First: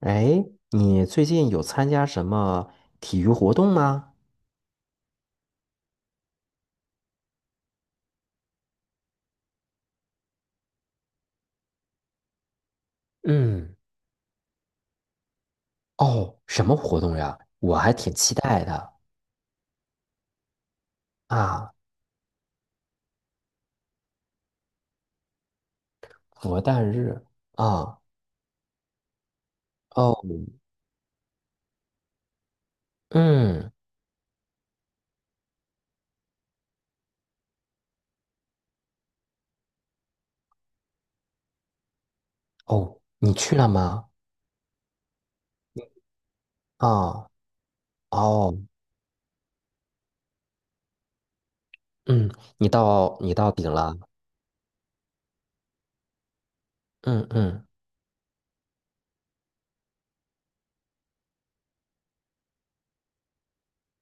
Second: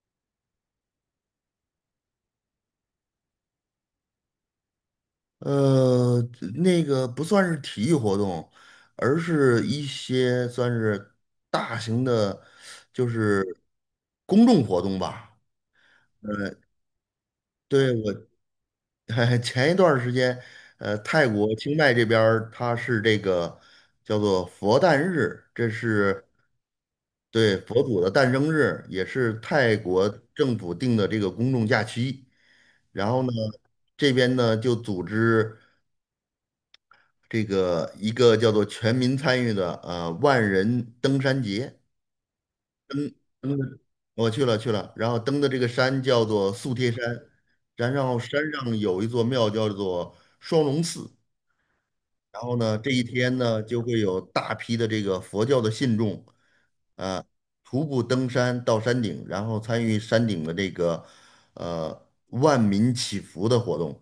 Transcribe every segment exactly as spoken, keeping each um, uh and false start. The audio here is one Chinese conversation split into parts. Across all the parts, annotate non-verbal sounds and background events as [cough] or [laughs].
哎，你最近有参加什么体育活动吗？呃，那个不算是体育活动，而是一些算是大型的，就是嗯，公众活动吧。哦，什么活动呀？我对，还我 挺期待的 [laughs] 前一段儿时间，呃，泰国啊，清迈这边儿它是这个叫做佛诞日，这是佛诞日对佛啊，祖的诞生日，也是泰国哦，政府定的这个公众假期。然后呢，嗯，这边呢就组织。这个一个叫做全民参与的呃万人登山节。哦，你去嗯，了吗？我去了去了，然后登的这个山叫做素贴山，啊，然后山哦，上有一座庙叫做双龙寺，嗯，然后你呢这一到你天到呢顶就了，会有大批的这个佛教的信众啊、嗯嗯徒步登山到山顶，然后参与山顶的这个呃万民祈福的活动。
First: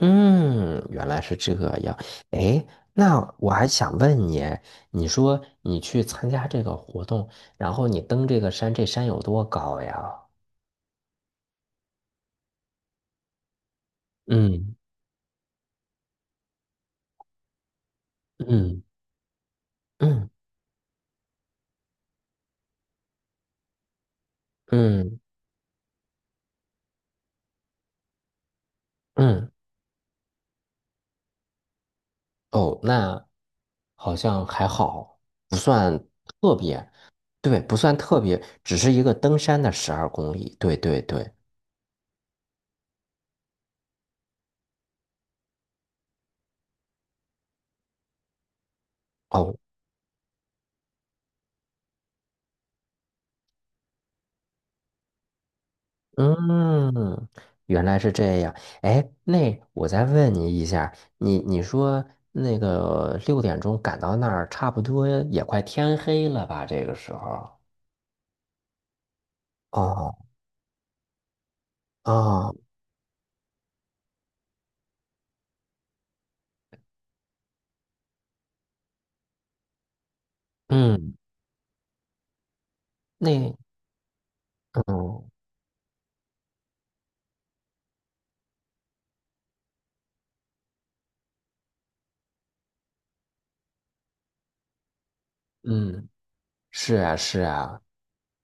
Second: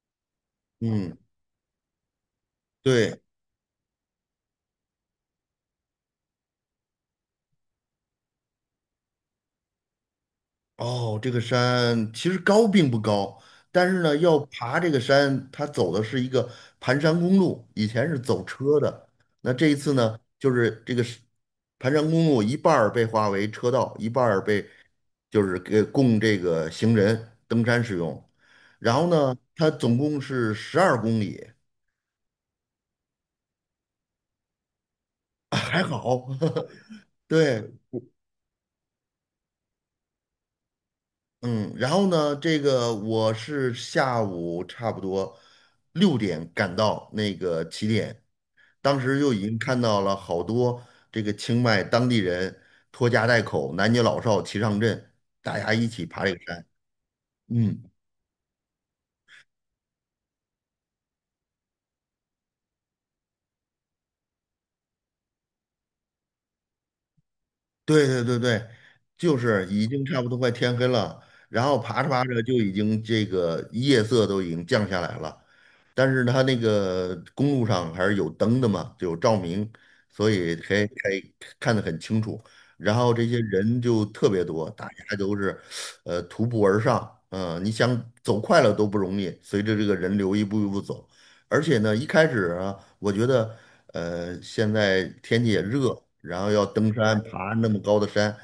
嗯，原嗯，来是这样。哎，对。那我还想问你，你说你去参加这个活动，然后你登这个山，这山有多高呀？哦，这个山其实高并不高，但是呢，要嗯。爬这个山，它走的是一个盘山公路，以前是走车嗯的。那这一次呢，嗯就是这个是盘山公路一半儿被划为车道，一半儿被嗯就是给供这个行人登山使用，然后呢，嗯，它总共是十二公里。哦，那好像还好，[laughs] 不还算好，特别，[laughs] 对，对。不算特别，只是一个登山的十二公里，对对对，嗯，然后呢，这个我是下午差不多六点赶到那个起点，当时就已经哦，看到了好多这个清迈当地人拖家带口、男女老少齐上阵，大家一起爬这个山。嗯，嗯，原来是这样。哎，那我再问你一下，你你说那个六点钟赶到那儿，差不多也快天黑了吧？这个时候，对对对对，就是已经哦差不多快天黑了，然后爬着爬着就哦，已经这个夜色都已经降下来了，但是它那个公路上还是有灯的嘛，就有照明，所以可以可嗯，以看得很清楚。然后这些那人就特别多，大家嗯都是呃徒步而上，嗯、你想走快了都不容易，随着这个人流一步一步走。而且呢，一开始啊我觉得。呃，现在天气也热，嗯，然后要登是啊山，是爬那么啊。高的山。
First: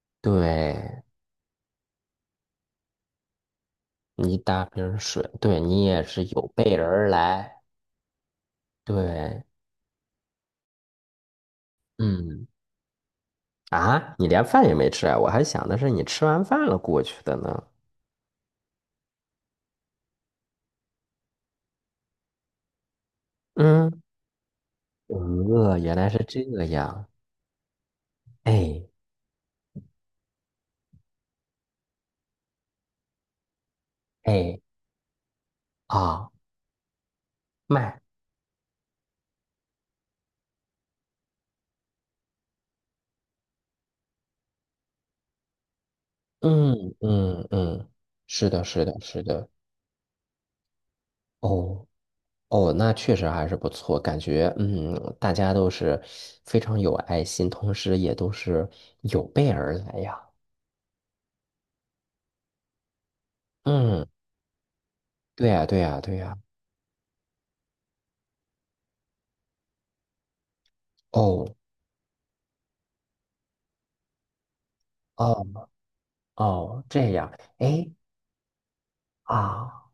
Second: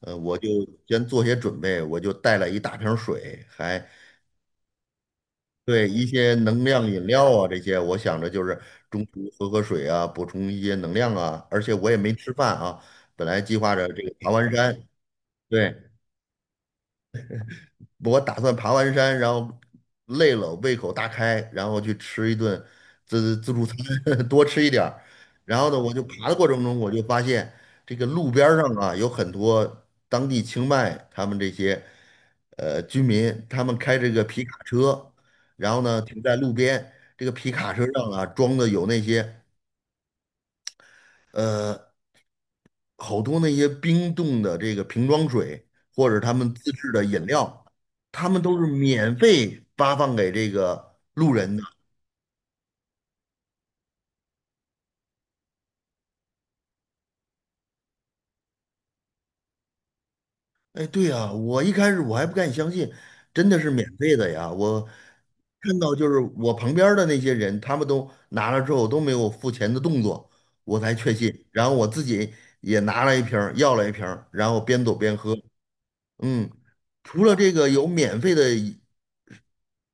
呃，我就对，先做些准备，我就带了一大瓶水，还你打瓶水，对对你也一是些有能备量饮而料啊这来。些，我想着就是中途对，喝喝水啊，补充一些能量啊，而且我也没吃嗯，饭啊，本来计划着这个啊，你爬连完饭也山。没吃啊？我还想对，的是你吃完饭了过去的呢。我打算爬完山，然后累了，胃口大开，然后去吃一顿自自助餐，嗯，[laughs] 多吃一点儿。然后呢，呃，我原就来是爬的这过程中，我就样。发现这个路边儿上哎啊，有很多当地清迈他们这些呃居民，他们开这个皮卡哎车，然后呢停啊，在路边，这个皮卡车卖，上啊装的有那些。呃。好多那些冰冻的这个瓶装水，或者他们自制嗯的饮嗯料，嗯，他们是都的，是是的，免是的。费发放给这个路人的。哦哦，那确实还是不错，感觉嗯，大家都是非常有爱心，同时也都是有备而来呀。哎，对呀，我一开始我还不敢相信，真的是免嗯，费的呀！我对呀，看对到呀，就对是呀。我旁边儿的那些人，他们都拿了之后都没有付钱的动作，我才确信。哦然后我自己也拿了一瓶儿要了一瓶儿然后边走边喝。哦嗯，哦，这除样，了这个有哎免费的啊，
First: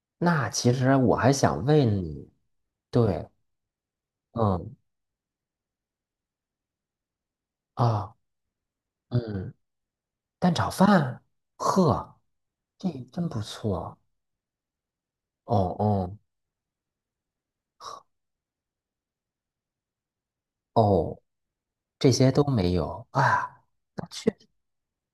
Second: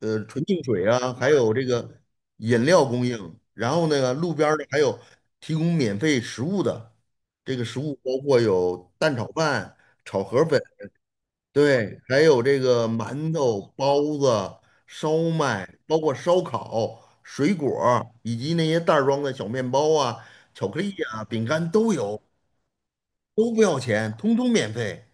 呃纯那净其水实啊，我还还有想这问个你，饮料供对，应，然后那个路边儿的嗯还有提供免费食物的，这个食物啊包括有蛋炒嗯，饭、炒河蛋粉，炒饭，对，呵，还有这个这真馒不头、错，包子、烧哦麦，包括哦烧烤、水果儿以及那些袋儿装的小面包啊、巧克力哦，啊、饼干都这有，些都没有都不啊，要那钱，确通通免费。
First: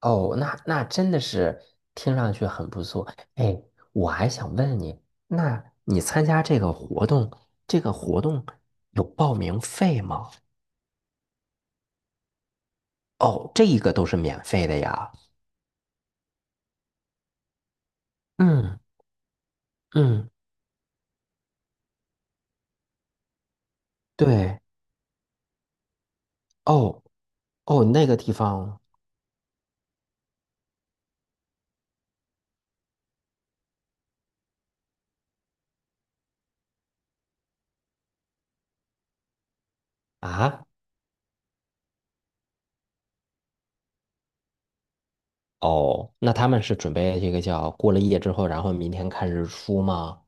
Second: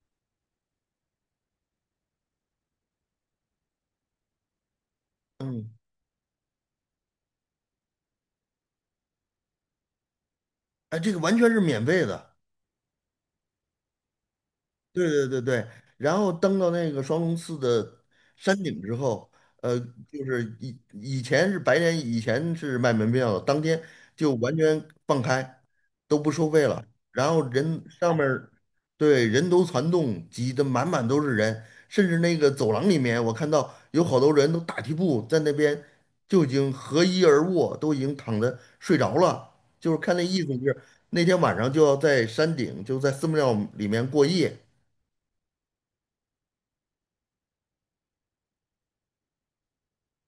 哦，那那真的是听上去很不错。哎，我还想问你，那嗯，你参加这个活动，这个活动有报名费吗？哎，这个完全是免费的。哦，这一个都是免费的对呀，对对对，然后登到那个双龙寺的山嗯。顶之后，呃，就嗯，是以以前是白天，以前是卖门票的，当天就完对，全放开，都不收费了。哦然后哦，人那上个面地儿方对，人头攒动，挤得满满都是人，甚至那个走廊里面，我看到有好多人都打地铺在那边就已经合衣而卧，都已经躺着睡着了，就是看那意思就啊，是那天晚上就要在山顶，就在寺庙里面过夜。哦，那他们是准备这个叫过了夜之后，然后明天看日出吗？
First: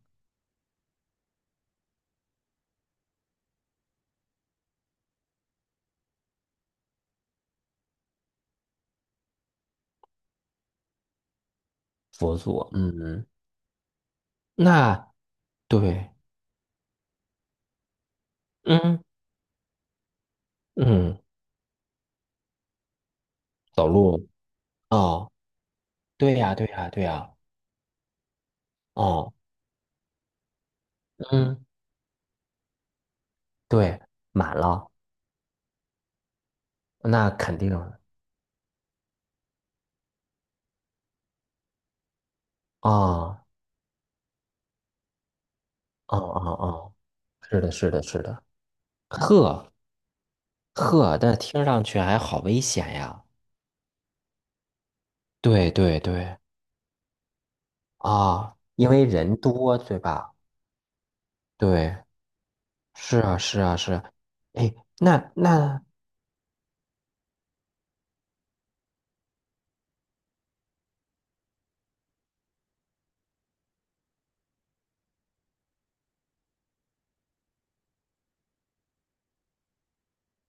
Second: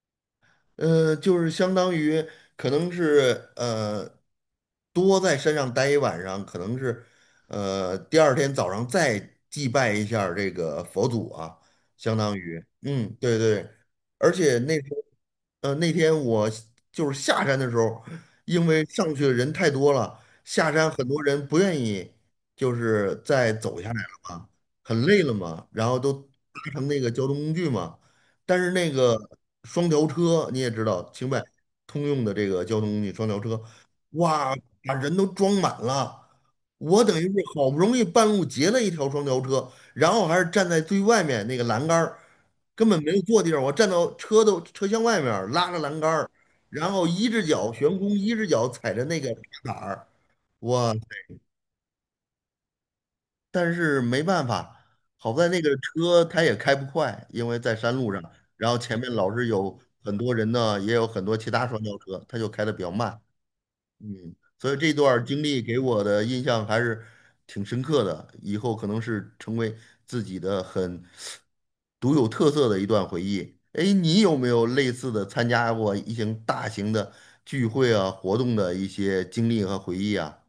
呃，就是相当于可能是呃，多在山上待一晚上，可能是呃第二天早上再祭拜一下儿这个佛祖啊，相当佛祖，于嗯，嗯，对对。而且那时候那呃那对，天我就是下山的时候，因为嗯上去的人太多了，下山很嗯，多人不愿意，就是再走下走来了路，嘛，很累哦，了嘛，然后都搭对呀对乘呀那对个交呀，通工具嘛。但是那个哦，双条车你也知道，清迈嗯，通用的这个交通工具双条车，对，哇，满了，把人都装满了。我等于那是肯好定，不容易半路截了一条双条车，然后还是站在最外面那个栏杆儿，根本没有坐哦地方，我站到车的车厢外面儿拉着栏杆哦儿，哦然哦，后一只是脚的悬是的空，是一的，只脚踩着那个踏呵板儿，哇，呵，但听上去还好危险呀，但是没办法，好在那个对对车对。它也开不快，因为在山路上，啊，然后因前为面老人是多，有对很多吧？人呢，也有很多其他双对，轿车，它就开得比较是慢。啊，是啊，是啊。嗯，所哎，以这段儿那经历给那，我的印象还是挺深刻的，以后可能是成为自己的很独有特色的一段回忆。哎，你有没有类似的参加过一些大型的聚会啊、活动的一些经历和回忆啊？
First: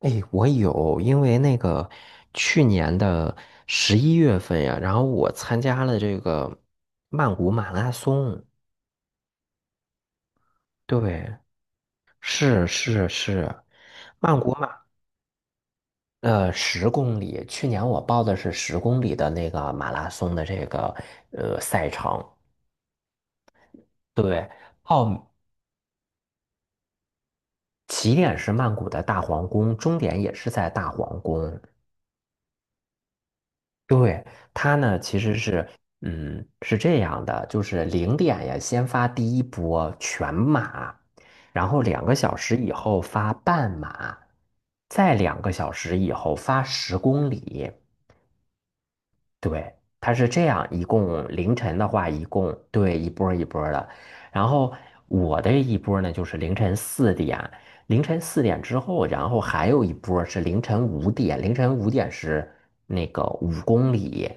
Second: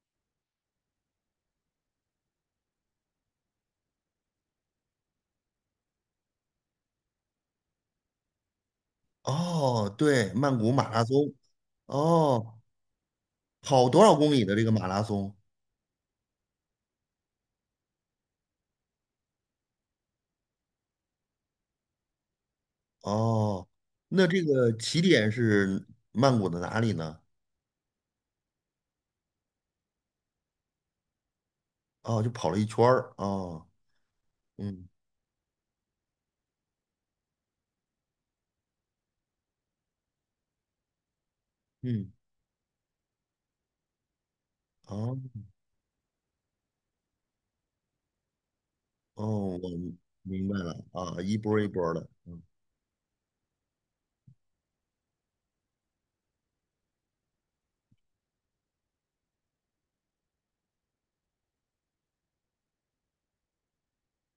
哎，我有，因为那个去年的十一月份呀，然后我参加了这个曼谷马拉松。哦，对，曼谷马拉松。对，哦，是是是，跑多少公曼里谷的这马，个马拉松？呃，十公里。去年我报的是十公里的那个马拉松的这个呃赛程。哦，那这对，个起点报是曼谷的哪里呢？起点是曼谷的大皇宫，终点也是在大皇宫。哦，就跑了一圈儿。哦，对，它嗯呢其实是，嗯，是这样的，就是零点呀，先发第一波全马，然后两嗯，个小时以后发半马，再哦两个小时以后发十公里。哦，我对，它是这明白样，了一啊，共一波凌儿一晨波的儿的。话，一嗯，共对一波儿一波儿的。然后我的一波儿呢，就是凌晨四点，凌晨四点之后，然后还有一波儿是凌晨五点，凌晨五点是那个五公里。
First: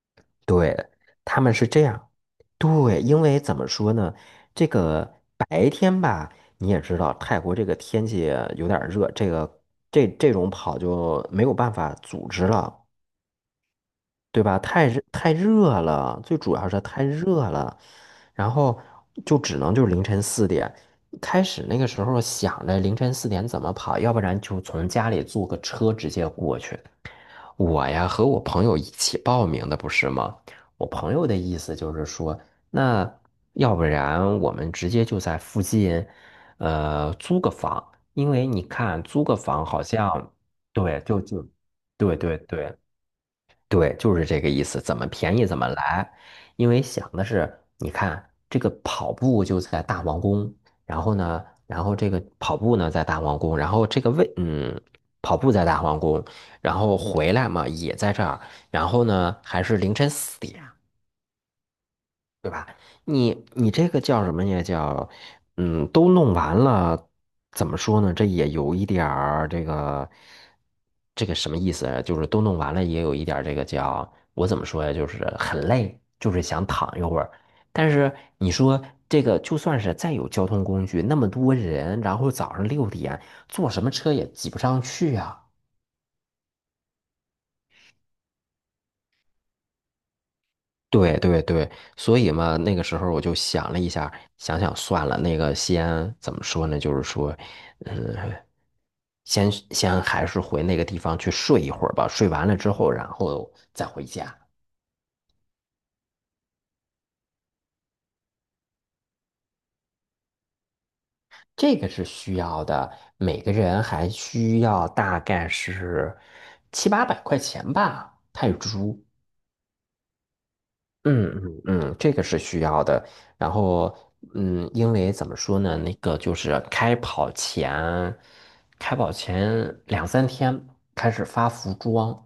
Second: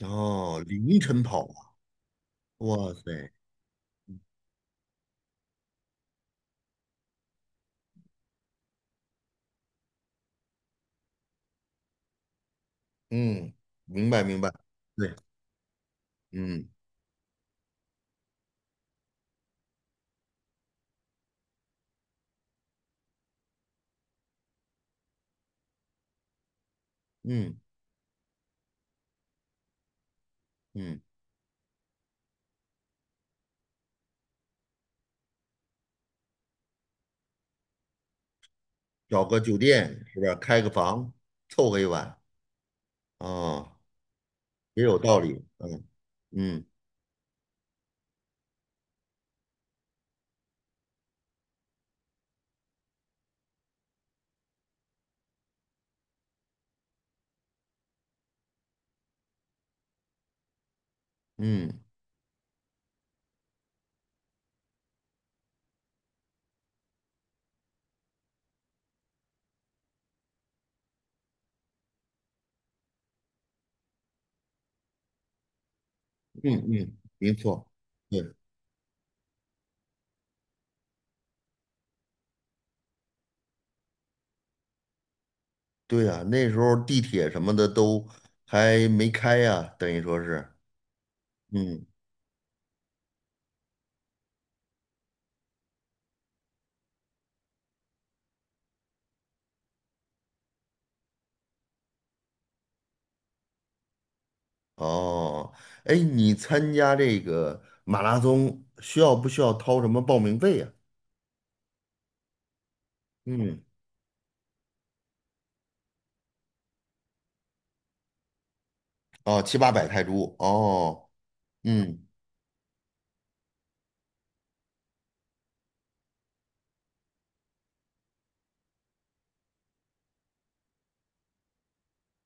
哦，凌晨他跑们啊，是这样，哇对，因塞，为怎么说呢，这个白天吧，你也知道，泰国这个天气有点儿热，这个这这种跑就没有办法组织了。嗯，明白明对白，吧？太热对，太热了，最主嗯要是太热了，然后就只能就是凌晨四点。开始那个时候想着凌晨四点怎么跑，要不然就从家里坐个车直接过去。嗯我呀和我朋友一起报名的，不是吗？我嗯，朋友的意思就是说，那要不然我们直接就在附近，呃，租个房，因为你看租找个个酒房好店是像，吧？开个对，房，就就，凑合一对晚。对对。哦，对，就是这个意思，也怎有么道便理。宜怎么嗯来。嗯因为想的是，你看这个跑步就在大皇宫，然后呢，然后这个跑步呢在大皇宫，然后这个位，嗯，跑步在大皇宫，然后回来嘛也在这儿，然后呢还是凌晨四点，嗯对吧？你你这个叫什么呀？叫嗯，都弄完了，怎么说呢？这也有一点儿这个这个什么意思啊就是都弄完了，也有一点儿这个叫我怎么说呀？就是很累，就是嗯想躺嗯，一会儿。没错。但是对。你说这个，就算是再有交通工具，那么多人，然后早上六点坐什么车也挤不上去呀、对呀，那时候地铁什么的都还没开呀，等于说是，对对对，嗯，所以嘛，那个时候我就想了一下，想想算了，那个先怎么说呢？就是说，嗯，先先还是回那个地方去睡一会儿吧，睡完了之后，然后再回家，哦，哎，你参加这个马拉松需要不需要掏什么报名费呀？这个是需要的，每个嗯，人还需要大概是七八百块钱吧，泰铢。哦，七八百泰铢，哦，嗯嗯嗯，嗯，这个是需要的。然后，嗯，因为怎么说呢，那个就是开跑前，开跑前两三天开始发服装。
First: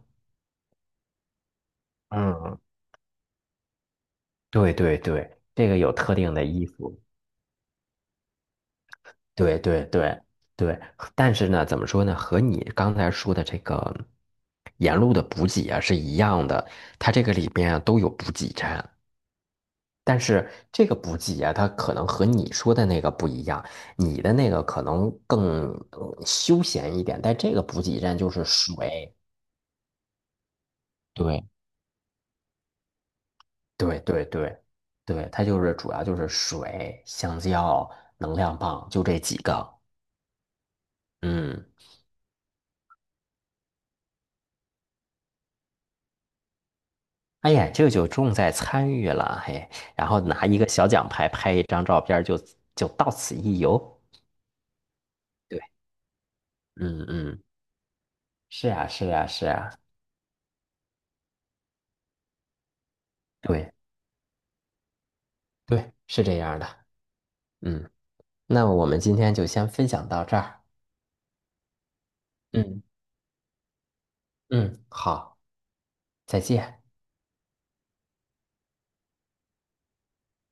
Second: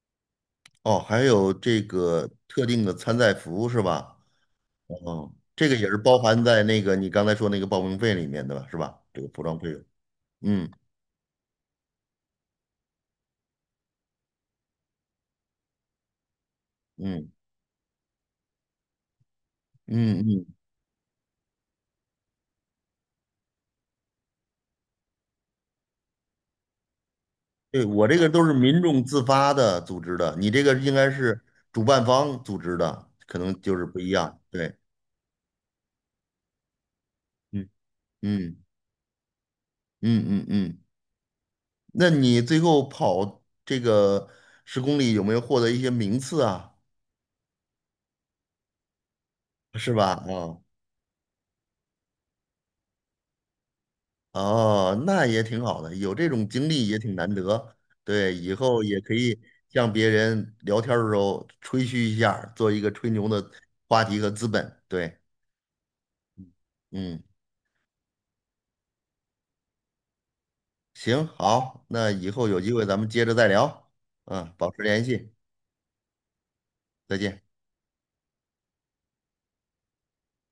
哦，还有这个嗯，特定的参赛服是吧？对对对，哦，这这个个也有是特包定含的在衣那个服。你刚才说那个报名费里面的吧，是吧？这个服对装费用，对对嗯对，但是呢，怎么说呢，和你刚才说的这个沿路的补给啊是一样的，它这嗯个里边啊都有补给站。但嗯嗯是这个补给啊，它可能和你说的那个不一样，你的那个可能更呃休闲一点，但这个补对，给我这站个就都是是民众水，自发的组织的，你这个应该是对，主办方组织的，可能就是不对一对样。对对，对，它就是主要就是水、香嗯蕉、能量嗯棒，就这几个。嗯嗯嗯。嗯，那你最后跑这个十公里有没有获得一些名次啊？哎呀，这就重在参与了，嘿，是然后吧？拿一个小奖牌拍一张照片儿就，就到此一游。啊、哦，那也对，挺好的，有这种经历也嗯挺难嗯，得。对，以是后啊也是可啊以是啊，向别人聊天儿的时候吹嘘一下儿做一个吹牛的对话题和资本。对，对，是这样的。嗯。嗯。那我们今天就先分享到这儿。行，好，那以后有机嗯会咱们接着再聊，嗯，保持嗯，联系，好，再见。再见。